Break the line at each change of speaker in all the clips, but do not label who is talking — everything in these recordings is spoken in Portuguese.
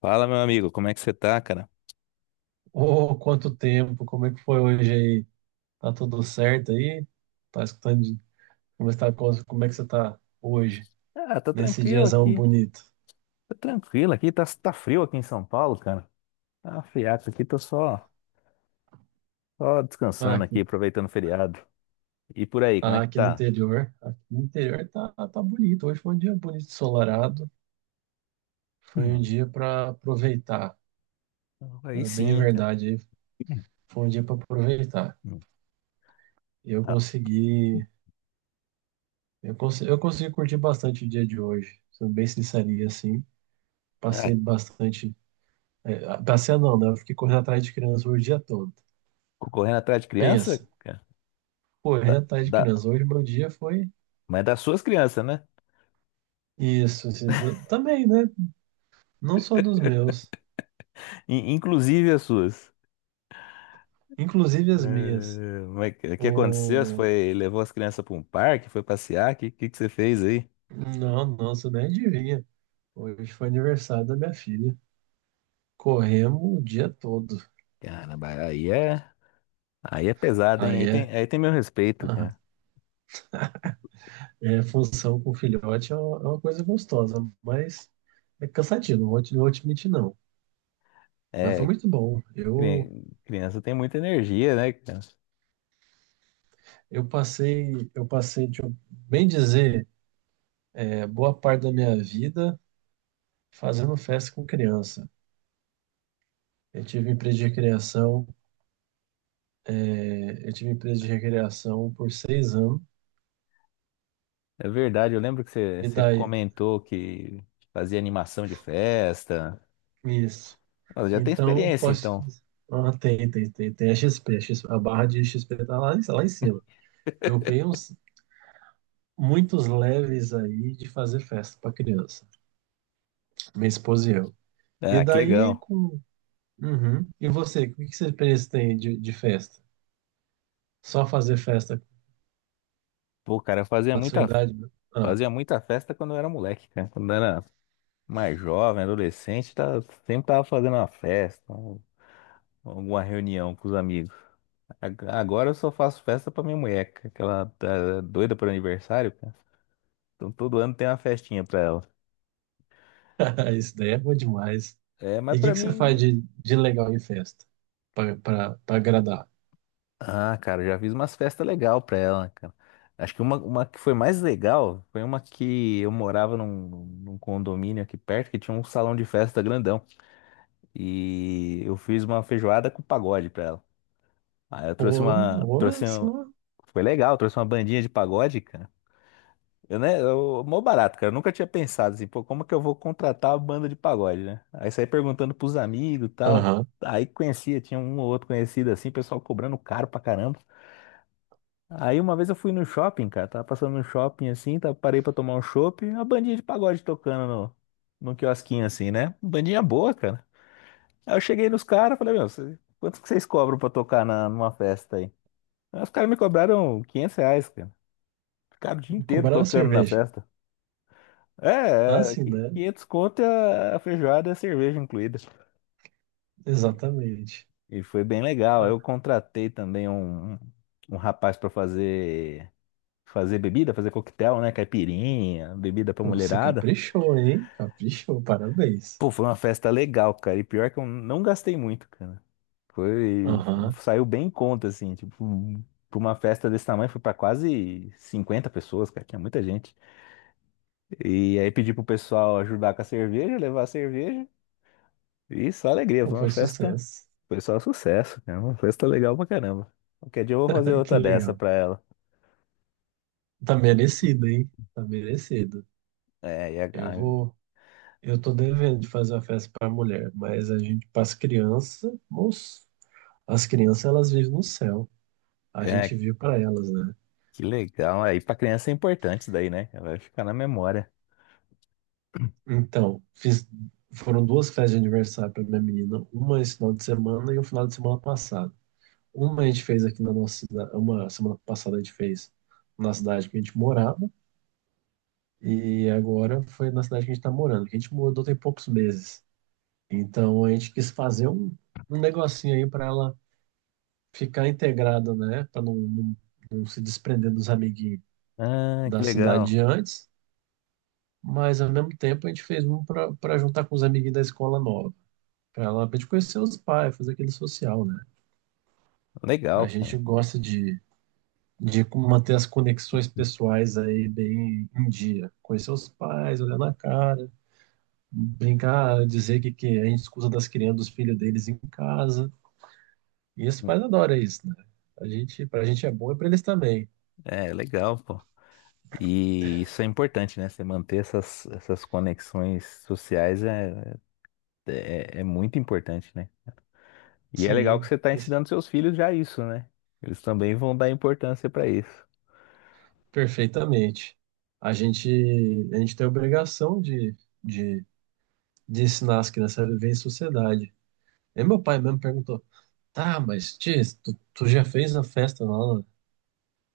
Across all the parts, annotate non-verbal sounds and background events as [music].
Fala, meu amigo, como é que você tá, cara?
Ô, quanto tempo, como é que foi hoje aí? Tá tudo certo aí? Tá escutando como está, como é que você tá hoje,
Ah, tô
nesse
tranquilo
diazão
aqui.
bonito?
Tô tranquilo aqui, tá, tá frio aqui em São Paulo, cara. Tá um friaco aqui, tô só
Ah,
descansando aqui,
aqui,
aproveitando o feriado. E por aí, como é
ah,
que tá?
aqui no interior tá bonito. Hoje foi um dia bonito, ensolarado. Foi um
Hum,
dia para aproveitar,
aí
tá bem
sim, cara.
verdade aí. Foi um dia para aproveitar.
Hum,
E Eu
tá.
consegui, eu consegui, eu consegui curtir bastante o dia de hoje, sendo bem sincerinho assim.
Ah,
Passei bastante, passei não, né? Eu fiquei correndo atrás de criança o dia todo.
correndo atrás de criança,
Pensa,
cara? Da,
correr atrás de
da-
criança. Hoje meu dia foi
mas é das suas crianças, né?
isso, assim, também, né? Não só dos meus,
[laughs] Inclusive as suas.
inclusive as minhas.
Mas o que aconteceu? Você
O...
foi, levou as crianças pra um parque, foi passear? O que você fez aí?
Não, nossa, nem adivinha. Hoje foi aniversário da minha filha. Corremos o dia todo.
Caramba, aí é. Aí é pesado, hein?
Aí
Aí tem,
é,
aí tem meu respeito,
aham.
cara.
É função com filhote é uma, coisa gostosa, mas é cansativo, não vou te mentir, não. Mas foi
É,
muito bom.
cri- criança tem muita energia, né, cara?
Eu passei, deixa eu bem dizer, boa parte da minha vida fazendo festa com criança. Eu tive empresa de recreação, eu tive empresa de recreação por 6 anos,
É verdade, eu lembro que você,
e
você
daí,
comentou que fazia animação de festa.
isso.
Nossa, já tem
Então,
experiência, então.
ah, tem a XP, a barra de XP tá lá, lá em cima. Eu tenho muitos leves aí de fazer festa para criança, minha esposa e eu. E
Ah, que
daí,
legal.
com. Uhum. E você, o que que você pensa tem de festa? Só fazer festa
Pô, cara, eu fazia
na sua
muita,
idade, né? Ah,
fazia muita festa quando eu era moleque, cara. Quando eu era mais jovem, adolescente, tá, sempre tava fazendo uma festa, alguma reunião com os amigos. Agora eu só faço festa pra minha mulher, cara, que ela tá doida por aniversário, cara. Então todo ano tem uma festinha pra ela.
[laughs] isso daí é bom demais.
É,
E
mas
o que,
pra
que você faz
mim.
de legal em festa? Pra agradar?
Ah, cara, já fiz umas festas legal pra ela, cara. Acho que uma que foi mais legal foi uma que eu morava num condomínio aqui perto que tinha um salão de festa grandão. E eu fiz uma feijoada com pagode pra ela. Aí eu trouxe
Porra,
uma.
olha só.
Foi legal, trouxe uma bandinha de pagode, cara. Eu, né, eu, mó barato, cara. Eu nunca tinha pensado assim, pô, como que eu vou contratar uma banda de pagode, né? Aí saí perguntando pros amigos e tal.
Aham.
Aí conhecia, tinha um ou outro conhecido assim, pessoal cobrando caro pra caramba. Aí uma vez eu fui no shopping, cara, tava passando no shopping assim, tava, parei pra tomar um chopp, a bandinha de pagode tocando no quiosquinho assim, né? Bandinha boa, cara. Aí eu cheguei nos caras, falei, meu, quanto que vocês cobram pra tocar numa festa aí? Aí os caras me cobraram 500 reais, cara. Ficaram o dia inteiro
Cobrar a
tocando na
cerveja.
festa.
Ah,
É, é,
sim, né?
500 conto e a feijoada e a cerveja incluída.
Exatamente.
E foi bem legal.
Ah,
Eu contratei também um rapaz para fazer bebida, fazer coquetel, né? Caipirinha, bebida pra
pô, você
mulherada.
caprichou, hein? Caprichou, parabéns.
Pô, foi uma festa legal, cara. E pior que eu não gastei muito, cara. Foi,
Aham.
saiu bem em conta, assim, tipo, pra uma festa desse tamanho foi pra quase 50 pessoas, cara, que é muita gente. E aí pedi pro pessoal ajudar com a cerveja, levar a cerveja. E só alegria,
Pô, foi sucesso.
Foi só sucesso, né? Uma festa legal pra caramba. Qualquer dia eu vou fazer
[laughs] Que
outra dessa
legal.
pra ela.
Tá merecido, hein? Tá merecido.
É, e
Eu vou. Eu tô devendo de fazer uma festa pra mulher, mas pras crianças, moço, as crianças elas vivem no céu. A gente
é,
vive pra elas, né?
que legal. Aí pra criança é importante isso daí, né? Ela vai ficar na memória. [clears throat]
Então, foram duas festas de aniversário para minha menina, uma esse final de semana e um final de semana passado. Uma a gente fez aqui na nossa cidade, uma semana passada a gente fez na cidade que a gente morava, e agora foi na cidade que a gente está morando, que a gente mudou tem poucos meses. Então a gente quis fazer um negocinho aí para ela ficar integrada, né? Para não se desprender dos amiguinhos
Ah, que
da cidade
legal.
de antes, mas ao mesmo tempo a gente fez um para juntar com os amiguinhos da escola nova. Pra gente conhecer os pais, fazer aquele social, né?
Legal,
A gente
cara.
gosta de manter as conexões pessoais aí bem em dia. Conhecer os pais, olhar na cara, brincar, dizer que a gente escuta das crianças, dos filhos deles em casa. E os pais adoram isso, né? A gente, pra gente é bom e pra eles também.
É, legal, pô. E isso é importante, né? Você manter essas conexões sociais é muito importante, né? E é legal que
Sim,
você está ensinando seus filhos já isso, né? Eles também vão dar importância para isso.
perfeitamente. A gente, a gente tem a obrigação de, de ensinar as crianças a viver em sociedade. E meu pai mesmo perguntou: Tá, mas tia, tu já fez a festa lá,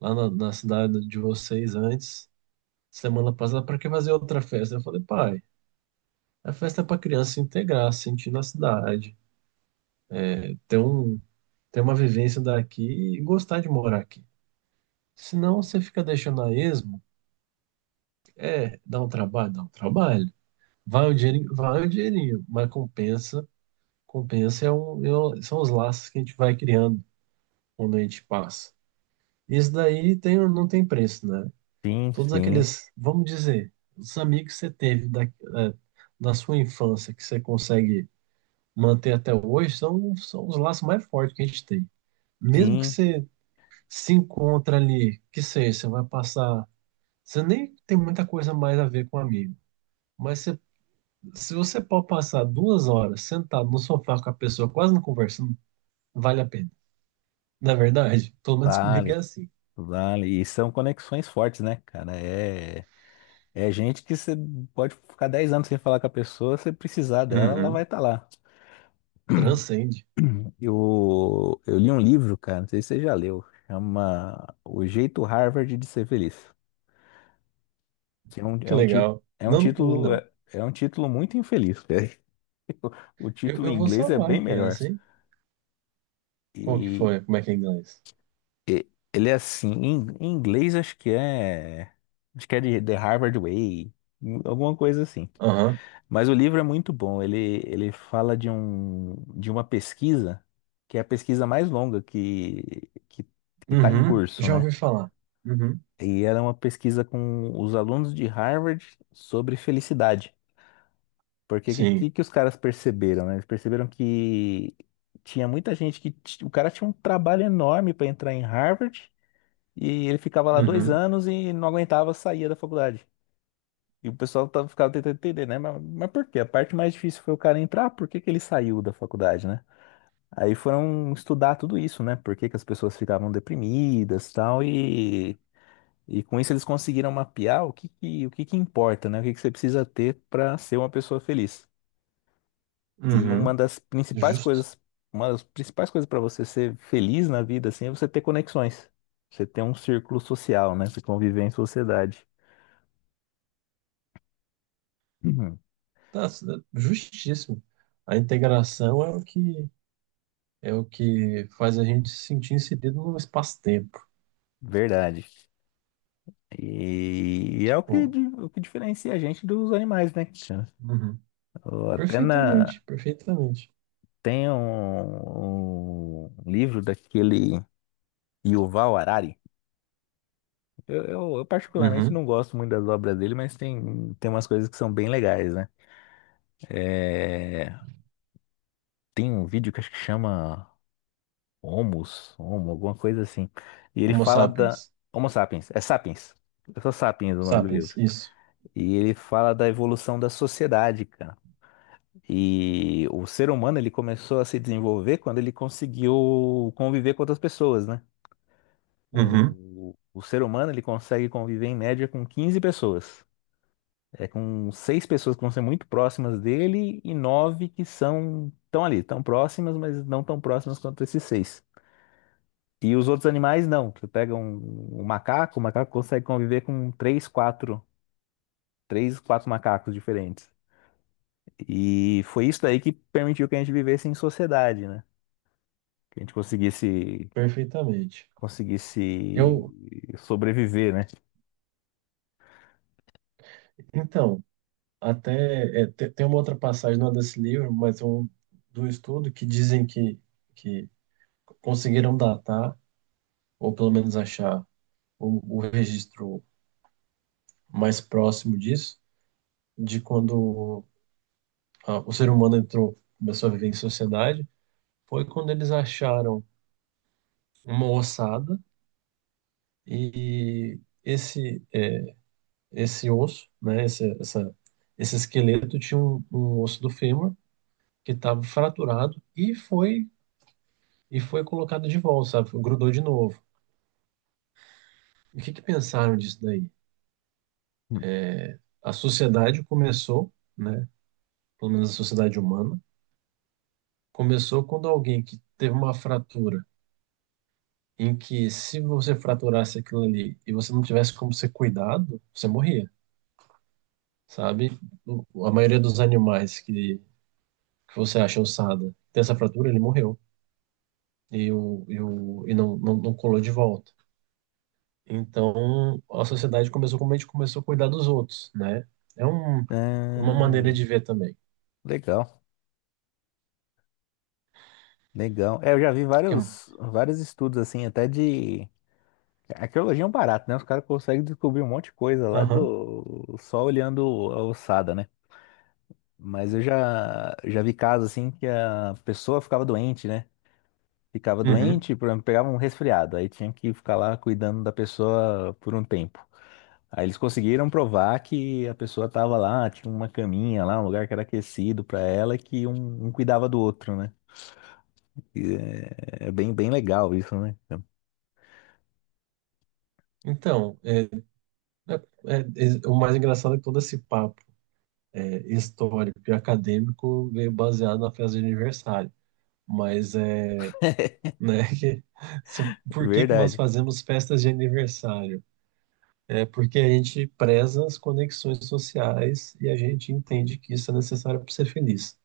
lá na cidade de vocês antes, semana passada, pra que fazer outra festa? Eu falei: Pai, a festa é pra criança se integrar, se sentir na cidade, ter um, ter uma vivência daqui e gostar de morar aqui. Senão você fica deixando a esmo, dá um trabalho, dá um trabalho. Vai o dinheirinho, mas compensa, compensa são os laços que a gente vai criando quando a gente passa. Isso daí não tem preço, né?
Sim,
Todos
sim,
aqueles, vamos dizer, os amigos que você teve da sua infância, que você consegue manter até hoje, são, são os laços mais fortes que a gente tem. Mesmo que
sim,
você se encontra ali, que seja, você vai passar. Você nem tem muita coisa mais a ver com um amigo. Mas você- Se você pode passar 2 horas sentado no sofá com a pessoa, quase não conversando, vale a pena. Na verdade, pelo menos comigo é
vale,
assim.
vale. E são conexões fortes, né, cara? É, é gente que você pode ficar 10 anos sem falar com a pessoa, se precisar dela, ela vai
Uhum.
estar lá.
Transcende.
[clears throat] Eu li um livro, cara, não sei se você já leu, chama O Jeito Harvard de Ser Feliz, que é
Que
um, ti-
legal.
é um
Não, não,
título,
não.
é, é um título muito infeliz, cara. [laughs] O
Eu,
título em
eu vou
inglês é
salvar
bem
aqui
melhor.
essa, hein? Qual que
E
foi? Como é que é em inglês?
Ele é assim, em inglês acho que é. Acho que é de The Harvard Way, alguma coisa assim.
Aham.
Mas o livro é muito bom. Ele fala de uma pesquisa, que é a pesquisa mais longa que está em
Uhum.
curso,
Já
né?
ouvi falar. Uhum.
E era uma pesquisa com os alunos de Harvard sobre felicidade. Porque o que, que,
Sim.
que os caras perceberam, né? Eles perceberam que tinha muita gente O cara tinha um trabalho enorme para entrar em Harvard. E ele ficava lá dois
Uhum.
anos e não aguentava, saía da faculdade. E o pessoal tava, ficava tentando entender, né? Mas por quê? A parte mais difícil foi o cara entrar, por que que ele saiu da faculdade, né? Aí foram estudar tudo isso, né? Por que que as pessoas ficavam deprimidas e tal, e com isso eles conseguiram mapear o que que importa, né? O que que você precisa ter para ser uma pessoa feliz. E uma
Uhum.
das principais
Justo.
coisas, uma das principais coisas para você ser feliz na vida, assim, é você ter conexões. Você ter um círculo social, né? Você conviver em sociedade. Uhum.
Tá, justíssimo. A integração é o que faz a gente se sentir inserido no espaço-tempo.
Verdade. E é o que,
Pô.
di- o que diferencia a gente dos animais, né, Cristiano?
Uhum.
Ou Até na,
Perfeitamente, perfeitamente.
tem um livro daquele Yuval Harari. Eu particularmente
Uhum.
não gosto muito das obras dele, mas tem umas coisas que são bem legais, né? É, tem um vídeo que acho que chama Homo, alguma coisa assim. E ele
Homo
fala da
sapiens.
Homo sapiens. É só sapiens é o nome do livro.
Sapiens, isso.
E ele fala da evolução da sociedade, cara. E o ser humano ele começou a se desenvolver quando ele conseguiu conviver com outras pessoas, né?
Uhum.
O ser humano ele consegue conviver em média com 15 pessoas. É com seis pessoas que vão ser muito próximas dele e nove que são tão ali, tão próximas, mas não tão próximas quanto esses seis. E os outros animais não. Você pega um macaco, o macaco consegue conviver com três, quatro macacos diferentes. E foi isso daí que permitiu que a gente vivesse em sociedade, né? Que a gente conseguisse,
Perfeitamente.
conseguisse
Eu,
sobreviver, né?
então, até tem uma outra passagem, não é desse livro, mas é um do estudo que dizem que conseguiram datar, ou pelo menos achar o registro mais próximo disso, de quando o ser humano entrou, começou a viver em sociedade, foi quando eles acharam uma ossada e esse osso, né, esse esqueleto tinha um osso do fêmur que estava fraturado e foi colocado de volta, sabe? Grudou de novo. O que que pensaram disso daí? A sociedade começou, né? Pelo menos a sociedade humana, começou quando alguém que teve uma fratura em que se você fraturasse aquilo ali e você não tivesse como ser cuidado, você morria, sabe? A maioria dos animais que você acha ossada tem essa fratura, ele morreu. E não colou de volta. Então, a sociedade começou como a gente começou a cuidar dos outros, né? É um É uma maneira
Ah,
de ver também.
legal, legal. É, eu já vi
Que é-
vários, vários estudos assim, até de a arqueologia é um barato, né? Os caras conseguem descobrir um monte de coisa lá
Aham,
do só olhando a ossada, né? Mas eu já vi casos assim que a pessoa ficava doente, né? Ficava
uhum.
doente, por exemplo, pegava um resfriado, aí tinha que ficar lá cuidando da pessoa por um tempo. Aí eles conseguiram provar que a pessoa tava lá, tinha uma caminha lá, um lugar que era aquecido para ela, e que um cuidava do outro, né? E é bem legal isso, né?
Então, é, né, o mais engraçado é que todo esse papo histórico e acadêmico veio baseado na festa de aniversário. Mas é,
[laughs]
né, [laughs] que, se- por que que nós
Verdade.
fazemos festas de aniversário? É porque a gente preza as conexões sociais e a gente entende que isso é necessário para ser feliz.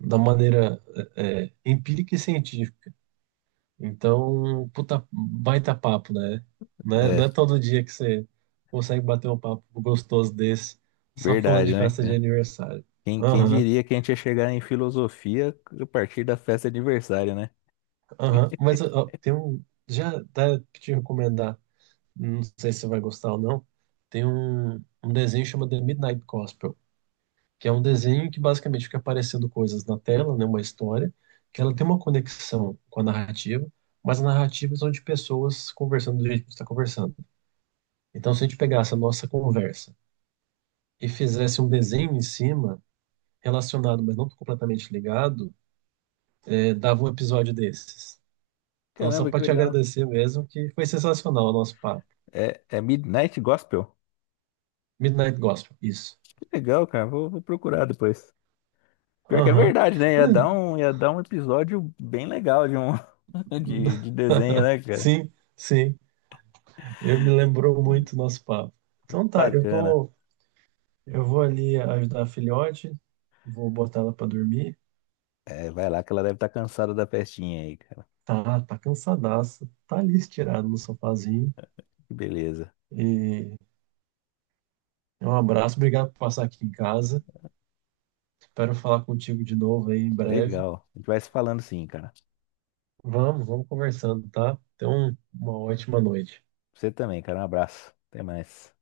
Da maneira é, empírica e científica. Então, puta, baita papo, né? Não é, não
É,
é todo dia que você consegue bater um papo gostoso desse, só falando
verdade,
de
né?
festa de
Cara?
aniversário.
Quem
Aham,
diria que a gente ia chegar em filosofia a partir da festa de aniversário, né?
aham. Mas ó, ó, tem um. Já dá pra te recomendar, não sei se você vai gostar ou não. Tem um desenho chamado The Midnight Gospel, que é um desenho que basicamente fica aparecendo coisas na tela, né? Uma história, que ela tem uma conexão com a narrativa, mas a narrativa são de pessoas conversando do jeito que você está conversando. Então, se a gente pegasse a nossa conversa e fizesse um desenho em cima, relacionado, mas não completamente ligado, dava um episódio desses. Então, só
Caramba,
para
que
te
legal.
agradecer mesmo, que foi sensacional o nosso papo.
É Midnight Gospel?
Midnight Gospel, isso.
Que legal, cara. Vou procurar depois. Pior que é
Aham. [laughs]
verdade, né? Ia dar um episódio bem legal de um [laughs]
Eh,
de desenho, né, cara?
Sim, sim. Eu me lembrou muito o nosso papo. Então tá,
Bacana.
eu vou ali ajudar a filhote, vou botar ela para dormir.
É, vai lá que ela deve estar cansada da festinha aí, cara.
Tá, tá cansadaça, tá ali estirada no sofazinho.
Que beleza.
E é um abraço, obrigado por passar aqui em casa. Espero falar contigo de novo aí em breve.
Legal. A gente vai se falando sim, cara.
Vamos, vamos conversando, tá? Então, uma ótima noite.
Você também, cara. Um abraço. Até mais.